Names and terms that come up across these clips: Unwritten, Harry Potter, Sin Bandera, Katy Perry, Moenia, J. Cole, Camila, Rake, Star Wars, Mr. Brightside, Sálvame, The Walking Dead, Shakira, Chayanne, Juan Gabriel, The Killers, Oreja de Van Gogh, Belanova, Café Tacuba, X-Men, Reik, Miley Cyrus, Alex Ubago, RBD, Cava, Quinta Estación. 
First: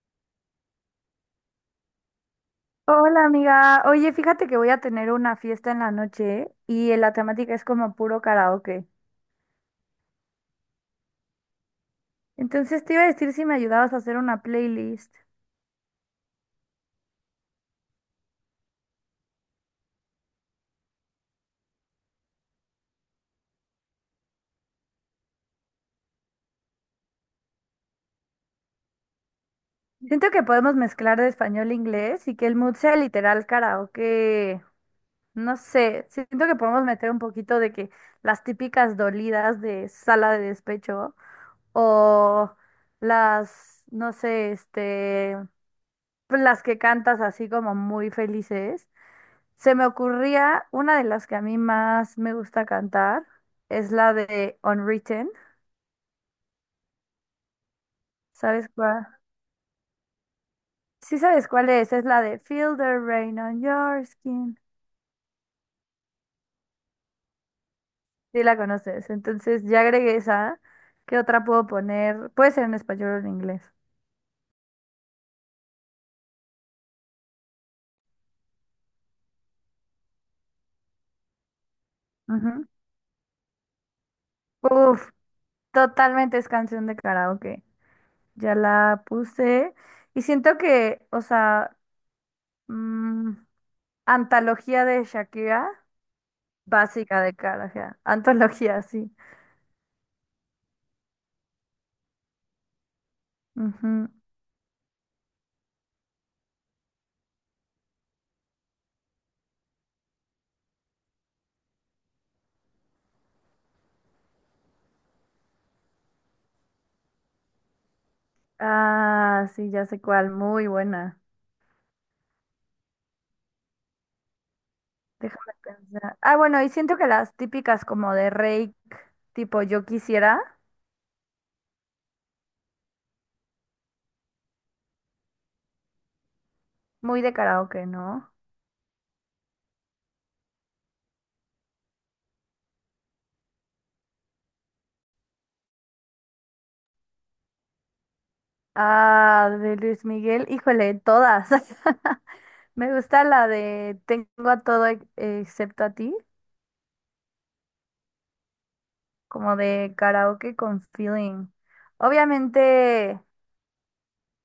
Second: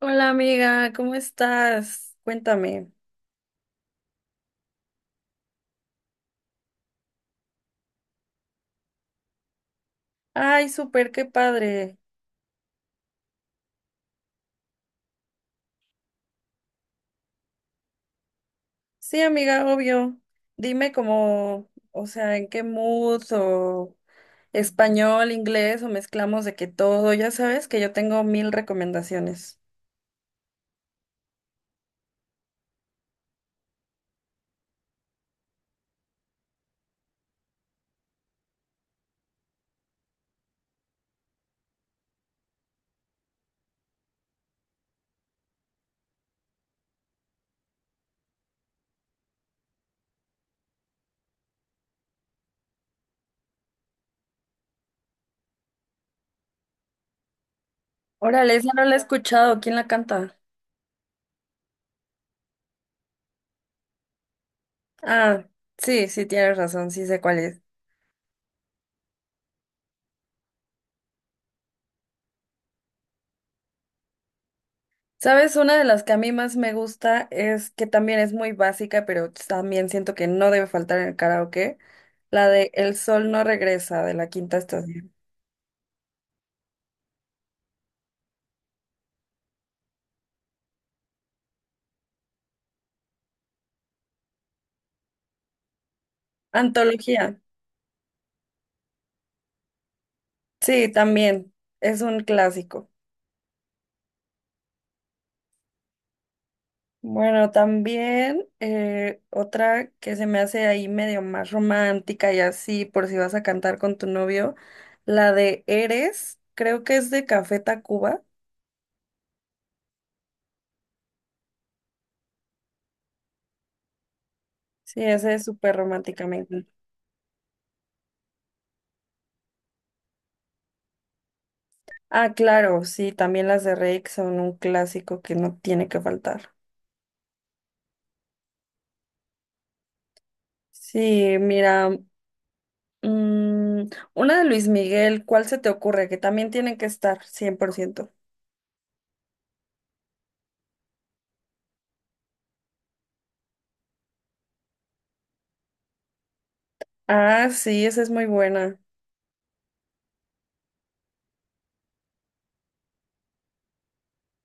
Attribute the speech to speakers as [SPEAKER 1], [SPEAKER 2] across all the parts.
[SPEAKER 1] Hola amiga, ¿cómo estás? Cuéntame.
[SPEAKER 2] Hola amiga, oye, fíjate que voy a tener una fiesta en la noche y la temática es como puro karaoke.
[SPEAKER 1] Ay, súper, qué padre.
[SPEAKER 2] Entonces te iba a decir si me ayudabas a hacer una playlist.
[SPEAKER 1] Sí, amiga, obvio. Dime cómo, o sea, en qué mood o español, inglés o mezclamos de que todo. Ya sabes que yo tengo mil recomendaciones.
[SPEAKER 2] Siento que podemos mezclar de español e inglés y que el mood sea literal karaoke. No sé, siento que podemos meter un poquito de que las típicas dolidas de sala de despecho o las, no sé, pues las que cantas así como muy felices. Se me ocurría una de las que a mí más me gusta cantar, es la de Unwritten.
[SPEAKER 1] Órale,
[SPEAKER 2] ¿Sabes
[SPEAKER 1] esa no la he
[SPEAKER 2] cuál?
[SPEAKER 1] escuchado. ¿Quién la canta?
[SPEAKER 2] Sí, sabes cuál es la de Feel the rain on your skin.
[SPEAKER 1] Ah, sí, sí, tienes razón, sí sé cuál es.
[SPEAKER 2] Sí, la conoces. Entonces ya agregué esa. ¿Qué otra puedo poner? Puede ser en español o en inglés.
[SPEAKER 1] Sabes, una de las que a mí más me gusta es que también es muy básica, pero también siento que no debe faltar en el karaoke, la de El sol no regresa de la Quinta
[SPEAKER 2] Ujú. Uf,
[SPEAKER 1] Estación.
[SPEAKER 2] totalmente es canción de karaoke. Ya la puse. Y siento que, o sea, mm, antología de Shakira, básica de
[SPEAKER 1] Antología.
[SPEAKER 2] karaoke. Antología, sí.
[SPEAKER 1] Sí, también es un clásico.
[SPEAKER 2] Ujú.
[SPEAKER 1] Bueno, también otra que se me hace ahí medio más romántica y así, por si vas a cantar con tu novio, la de Eres, creo que es de Café Tacuba.
[SPEAKER 2] Ah, sí, ya sé cuál, muy buena.
[SPEAKER 1] Sí, esa es
[SPEAKER 2] Déjame
[SPEAKER 1] súper
[SPEAKER 2] pensar.
[SPEAKER 1] romántica,
[SPEAKER 2] Ah,
[SPEAKER 1] me
[SPEAKER 2] bueno,
[SPEAKER 1] encanta.
[SPEAKER 2] y siento que las típicas como de Reik, tipo Yo quisiera,
[SPEAKER 1] Ah, claro, sí, también las de Rake son un clásico que no tiene que faltar.
[SPEAKER 2] muy de karaoke, ¿no?
[SPEAKER 1] Sí, mira, mm, una de Luis Miguel, ¿cuál se te ocurre? Que también tiene que estar, cien por ciento.
[SPEAKER 2] Ah, de Luis Miguel, híjole, todas. Me gusta la de Tengo a todo ex- excepto a ti,
[SPEAKER 1] Ah, sí, esa es muy buena.
[SPEAKER 2] como de karaoke con feeling. Obviamente,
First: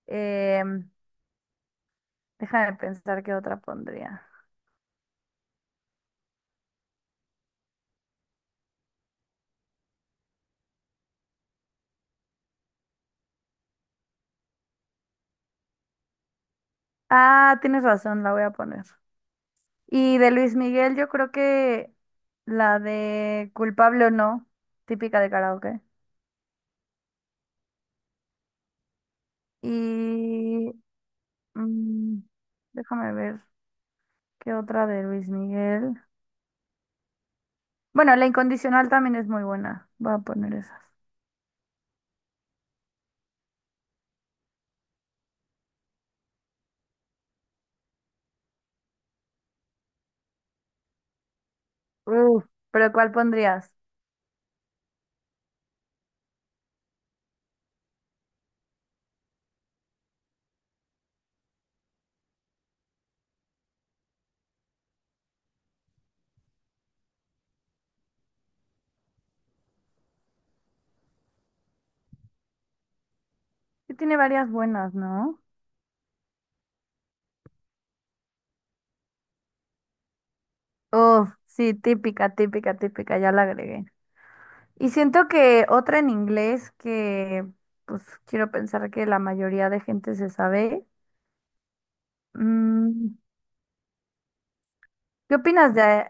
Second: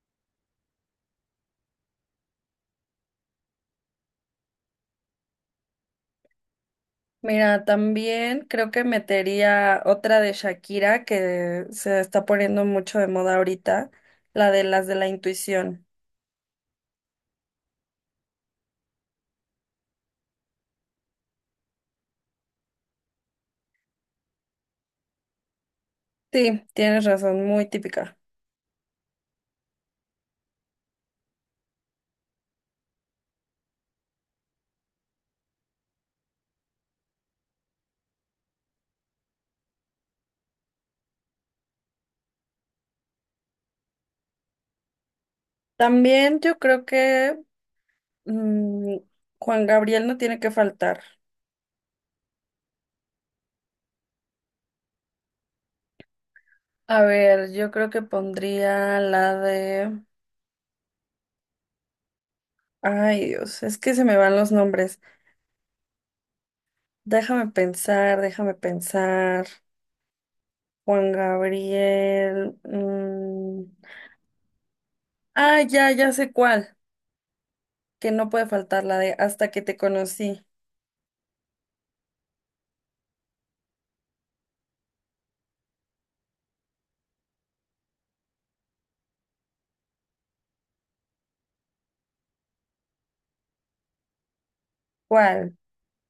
[SPEAKER 2] em, déjame pensar qué otra pondría.
[SPEAKER 1] Mira, también creo que metería otra de Shakira que se está poniendo mucho de moda ahorita, la de las de la intuición.
[SPEAKER 2] Ah, tienes razón, la voy a poner. Y de Luis Miguel, yo creo que la de culpable o no, típica de karaoke.
[SPEAKER 1] Sí, tienes razón, muy típica.
[SPEAKER 2] Y mm, déjame ver qué otra de Luis Miguel. Bueno, la incondicional también es muy buena. Voy a poner esas.
[SPEAKER 1] También yo creo que mm, Juan Gabriel no tiene que faltar.
[SPEAKER 2] Uf, pero ¿cuál pondrías?
[SPEAKER 1] A ver, yo creo que pondría la de... Ay, Dios, es que se me van los nombres. Déjame pensar, déjame pensar. Juan Gabriel.
[SPEAKER 2] Sí tiene varias buenas, ¿no?
[SPEAKER 1] Ah, ya, ya sé cuál. Que no puede faltar la de Hasta que te conocí.
[SPEAKER 2] Uf, sí, típica, típica, típica, ya la agregué. Y siento que otra en inglés que pues quiero pensar que la mayoría de gente se sabe. mm, ¿Qué
[SPEAKER 1] ¿Cuál?
[SPEAKER 2] opinas de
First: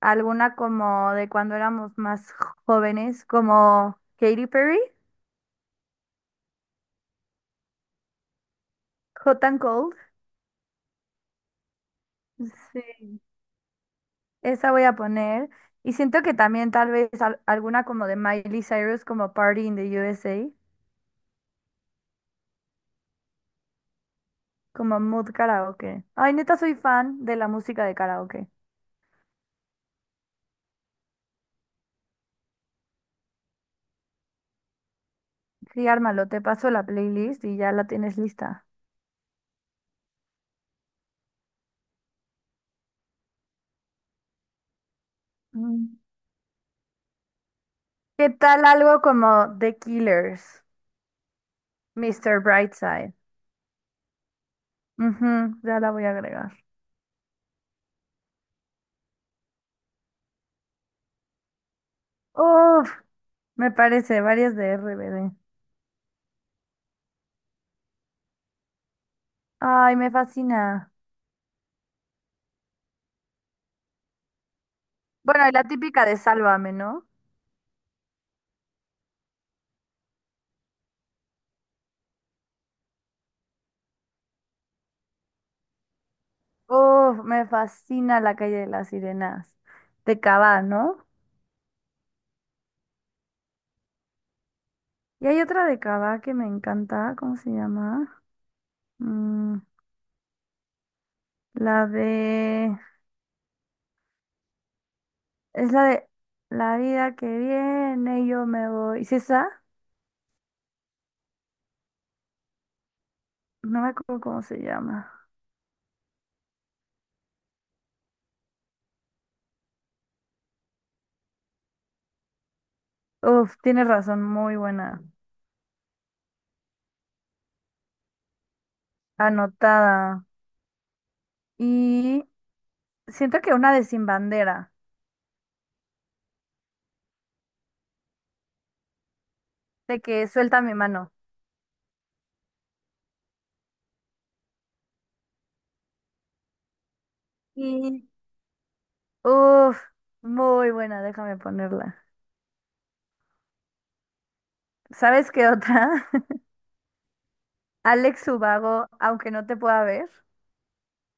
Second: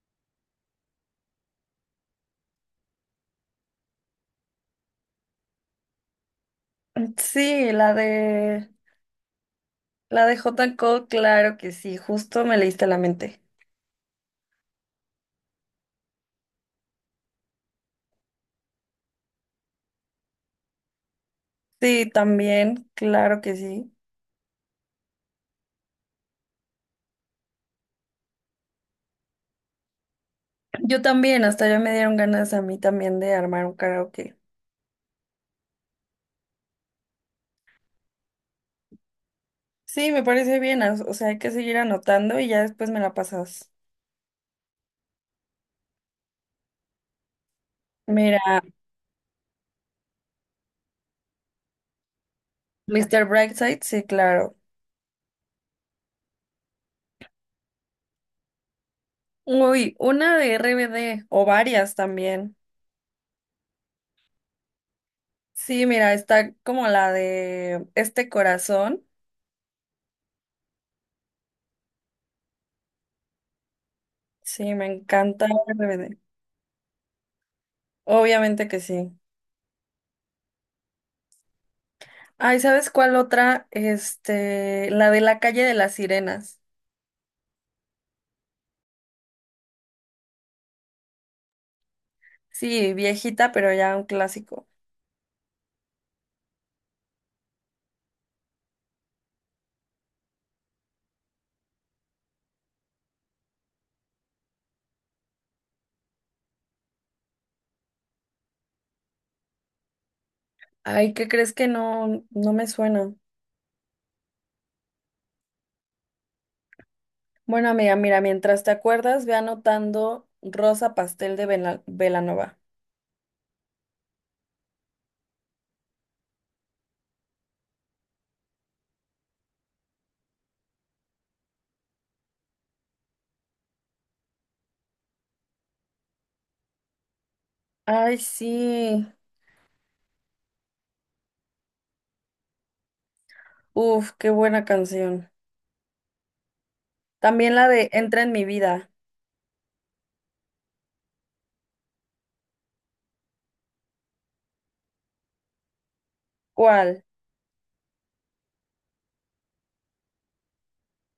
[SPEAKER 2] alguna como de cuando éramos más jóvenes, como Katy Perry,
[SPEAKER 1] Sí, la de...
[SPEAKER 2] Hot and Cold?
[SPEAKER 1] La de J. Cole, claro que sí. Justo me leíste la
[SPEAKER 2] Sí.
[SPEAKER 1] mente.
[SPEAKER 2] Esa voy a poner. Y siento que también tal vez alguna como de Miley Cyrus, como Party in the USA,
[SPEAKER 1] Sí, también, claro que sí.
[SPEAKER 2] como Mood Karaoke. Ay, neta, soy fan de la música de karaoke.
[SPEAKER 1] Yo también, hasta ya me dieron ganas a mí también de armar un karaoke.
[SPEAKER 2] Sí, ármalo, te paso la playlist y ya la tienes lista.
[SPEAKER 1] Sí, me parece bien, o sea, hay que seguir anotando y ya después me la pasas.
[SPEAKER 2] Mm. ¿Qué
[SPEAKER 1] Mira,
[SPEAKER 2] tal algo como The Killers, Mr. Brightside?
[SPEAKER 1] Mr. Brightside, sí, claro.
[SPEAKER 2] Ujú, ya la voy a agregar.
[SPEAKER 1] Uy, una de RBD o varias también.
[SPEAKER 2] Uf. Me parece, varias de RBD.
[SPEAKER 1] Sí, mira, está como la de Este Corazón.
[SPEAKER 2] Ay, me fascina.
[SPEAKER 1] Sí, me encanta
[SPEAKER 2] Bueno, y la típica de
[SPEAKER 1] RBD.
[SPEAKER 2] Sálvame, ¿no?
[SPEAKER 1] Obviamente que sí. Ay, ¿sabes cuál otra? Este, la de La calle de las sirenas.
[SPEAKER 2] Uf, me fascina La calle de las sirenas. De Cava, ¿no?
[SPEAKER 1] Sí, viejita, pero ya un clásico.
[SPEAKER 2] Y hay otra de Cava que me encanta. ¿Cómo se llama? Mm, la de... Es la de La vida que viene, yo me voy. ¿Sí es esa?
[SPEAKER 1] Ay, ¿qué crees que no, no me suena?
[SPEAKER 2] No me acuerdo cómo se llama.
[SPEAKER 1] Bueno, amiga, mira, mientras te acuerdas, ve anotando Rosa Pastel de Vela- Belanova.
[SPEAKER 2] Uf, tienes razón, muy buena. Anotada. Y siento que una de Sin Bandera,
[SPEAKER 1] Ay, sí.
[SPEAKER 2] de que suelta mi mano.
[SPEAKER 1] Uf, qué buena canción. También la de
[SPEAKER 2] Y,
[SPEAKER 1] Entra en mi vida.
[SPEAKER 2] uf, muy buena, déjame ponerla. ¿Sabes qué otra?
[SPEAKER 1] ¿Cuál?
[SPEAKER 2] Alex Ubago, aunque no te pueda ver.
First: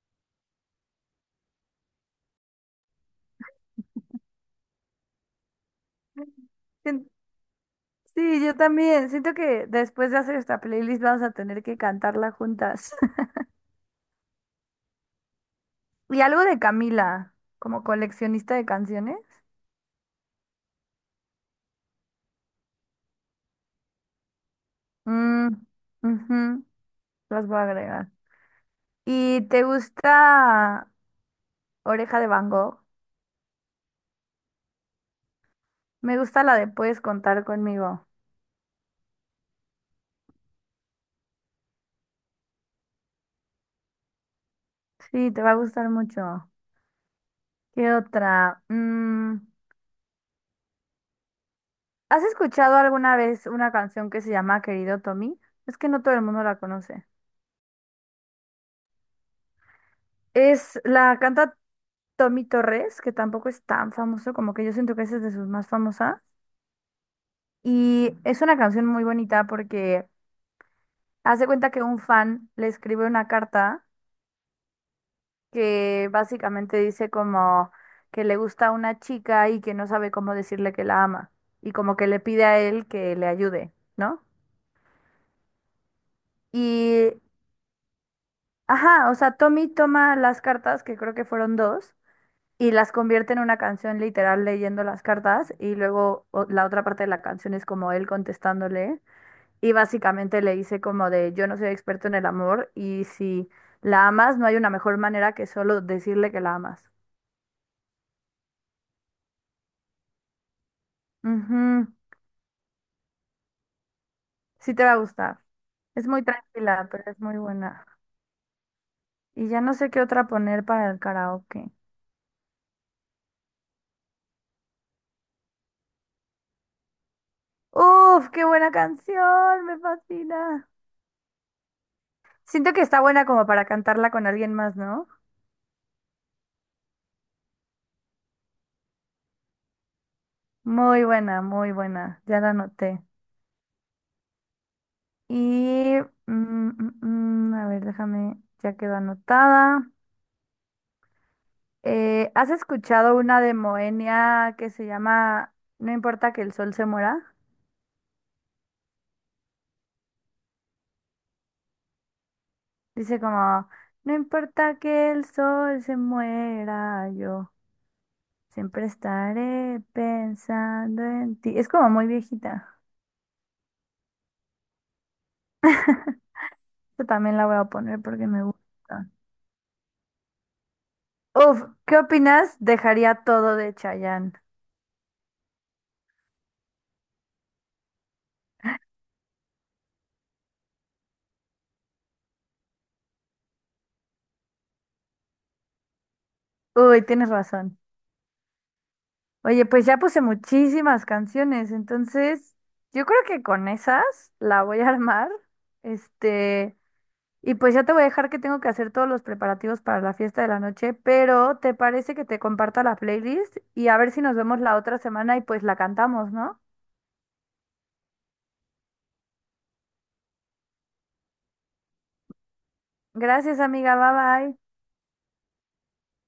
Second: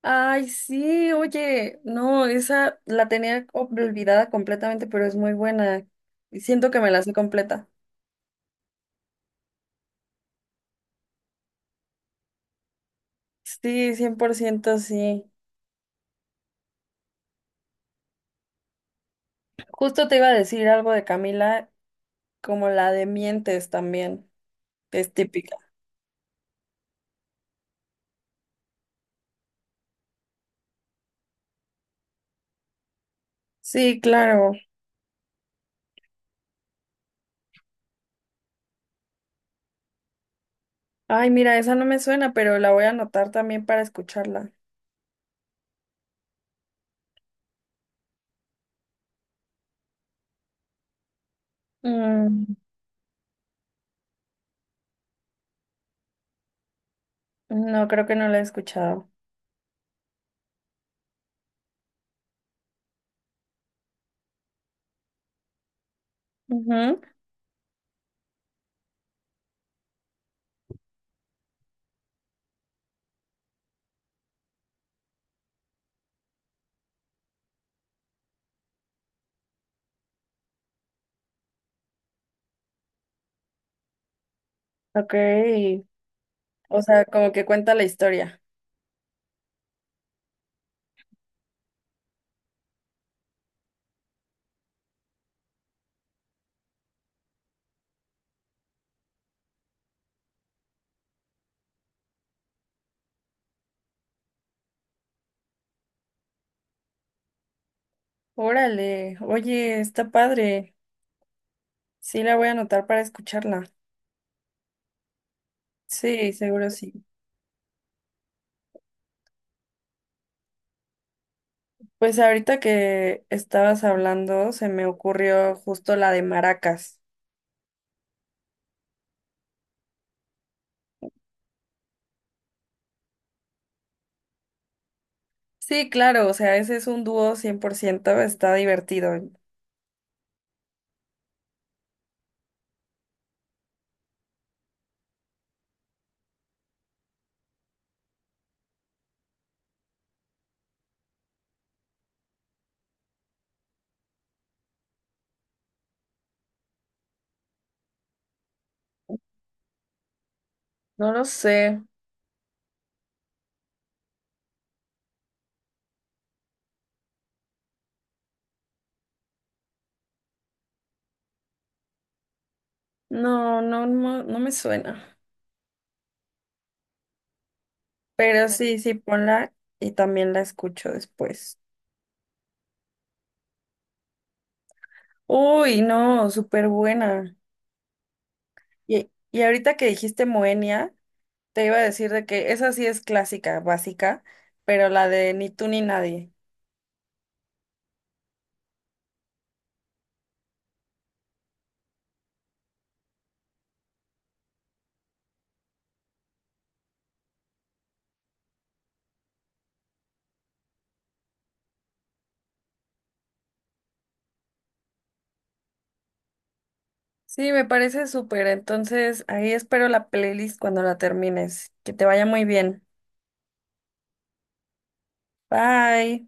[SPEAKER 1] Ay, sí, oye, no, esa la tenía olvidada completamente, pero es muy buena. Y siento que me la
[SPEAKER 2] Sien-
[SPEAKER 1] sé completa.
[SPEAKER 2] Sí, yo también. Siento que después de hacer esta playlist vamos a tener que cantarla juntas.
[SPEAKER 1] Sí, 100% sí.
[SPEAKER 2] Y algo de Camila, como coleccionista de canciones.
[SPEAKER 1] Justo te iba a decir algo de Camila, como la de Mientes también, que es
[SPEAKER 2] Mm,
[SPEAKER 1] típica.
[SPEAKER 2] ujú, las voy a agregar. ¿Y te gusta Oreja de Van Gogh?
[SPEAKER 1] Sí, claro.
[SPEAKER 2] Me gusta la de Puedes contar conmigo.
[SPEAKER 1] Ay, mira, esa no me suena, pero la voy a anotar también para escucharla.
[SPEAKER 2] Sí, te va a gustar mucho. ¿Qué otra? ¿Has
[SPEAKER 1] Mm,
[SPEAKER 2] escuchado alguna vez una canción que se llama Querido Tommy? Es que no todo el mundo la conoce.
[SPEAKER 1] no, creo que no la he escuchado.
[SPEAKER 2] Es la canta Tommy Torres, que tampoco es tan famoso, como que yo siento que esa es de sus más famosas.
[SPEAKER 1] Ujú.
[SPEAKER 2] Y es una canción muy bonita porque hace cuenta que un fan le escribe una carta que básicamente dice como que le gusta una chica y que no sabe cómo decirle que la ama. Y como que le pide a él que le ayude, ¿no?
[SPEAKER 1] Ok, o sea,
[SPEAKER 2] Y
[SPEAKER 1] como que cuenta la historia.
[SPEAKER 2] Ajá, o sea, Tommy toma las cartas, que creo que fueron dos, y las convierte en una canción literal leyendo las cartas, y luego la otra parte de la canción es como él contestándole, y básicamente le dice como de yo no soy experto en el amor, y si la amas, no hay una mejor manera que solo decirle que la amas.
[SPEAKER 1] Órale, oye, está padre.
[SPEAKER 2] Ujú,
[SPEAKER 1] Sí, la voy a anotar para escucharla.
[SPEAKER 2] sí te va a gustar. Es muy
[SPEAKER 1] Sí, seguro
[SPEAKER 2] tranquila,
[SPEAKER 1] sí.
[SPEAKER 2] pero es muy buena. Y ya no sé qué otra poner para el karaoke.
[SPEAKER 1] Pues ahorita que estabas hablando, se me ocurrió justo la de Maracas.
[SPEAKER 2] Uf, qué buena canción, me fascina. Siento que está buena como para cantarla con alguien más, ¿no?
[SPEAKER 1] Sí, claro, o sea, ese es un dúo 100%, está divertido.
[SPEAKER 2] Muy buena, muy buena. Ya la anoté. Y, mm, mm, a ver, déjame, ya quedó anotada. ¿Has escuchado una de Moenia que se llama No importa que el sol se muera?
[SPEAKER 1] No lo sé.
[SPEAKER 2] Dice como, no importa que el sol se muera, yo siempre estaré pensando en ti. Es como muy viejita.
[SPEAKER 1] No, no, no, no me suena.
[SPEAKER 2] Yo también la voy a poner porque me
[SPEAKER 1] Pero sí, sí,
[SPEAKER 2] gusta.
[SPEAKER 1] ponla y también la escucho después.
[SPEAKER 2] Uf, ¿qué opinas? Dejaría todo de Chayanne.
[SPEAKER 1] Uy, no, súper buena. Y ahorita que dijiste Moenia, te iba a decir de que esa sí es clásica, básica, pero la de Ni tú ni nadie.
[SPEAKER 2] Uy, tienes razón. Oye, pues ya puse muchísimas canciones, entonces yo creo que con esas la voy a armar. Este, y pues ya te voy a dejar que tengo que hacer todos los preparativos para la fiesta de la noche, pero ¿te parece que te comparta la playlist? Y a ver si nos vemos la otra semana y pues la cantamos, ¿no?
[SPEAKER 1] Sí, me parece súper. Entonces, ahí espero la playlist cuando la termines. Que te vaya muy bien.
[SPEAKER 2] Gracias, amiga. Bye bye.
[SPEAKER 1] Bye.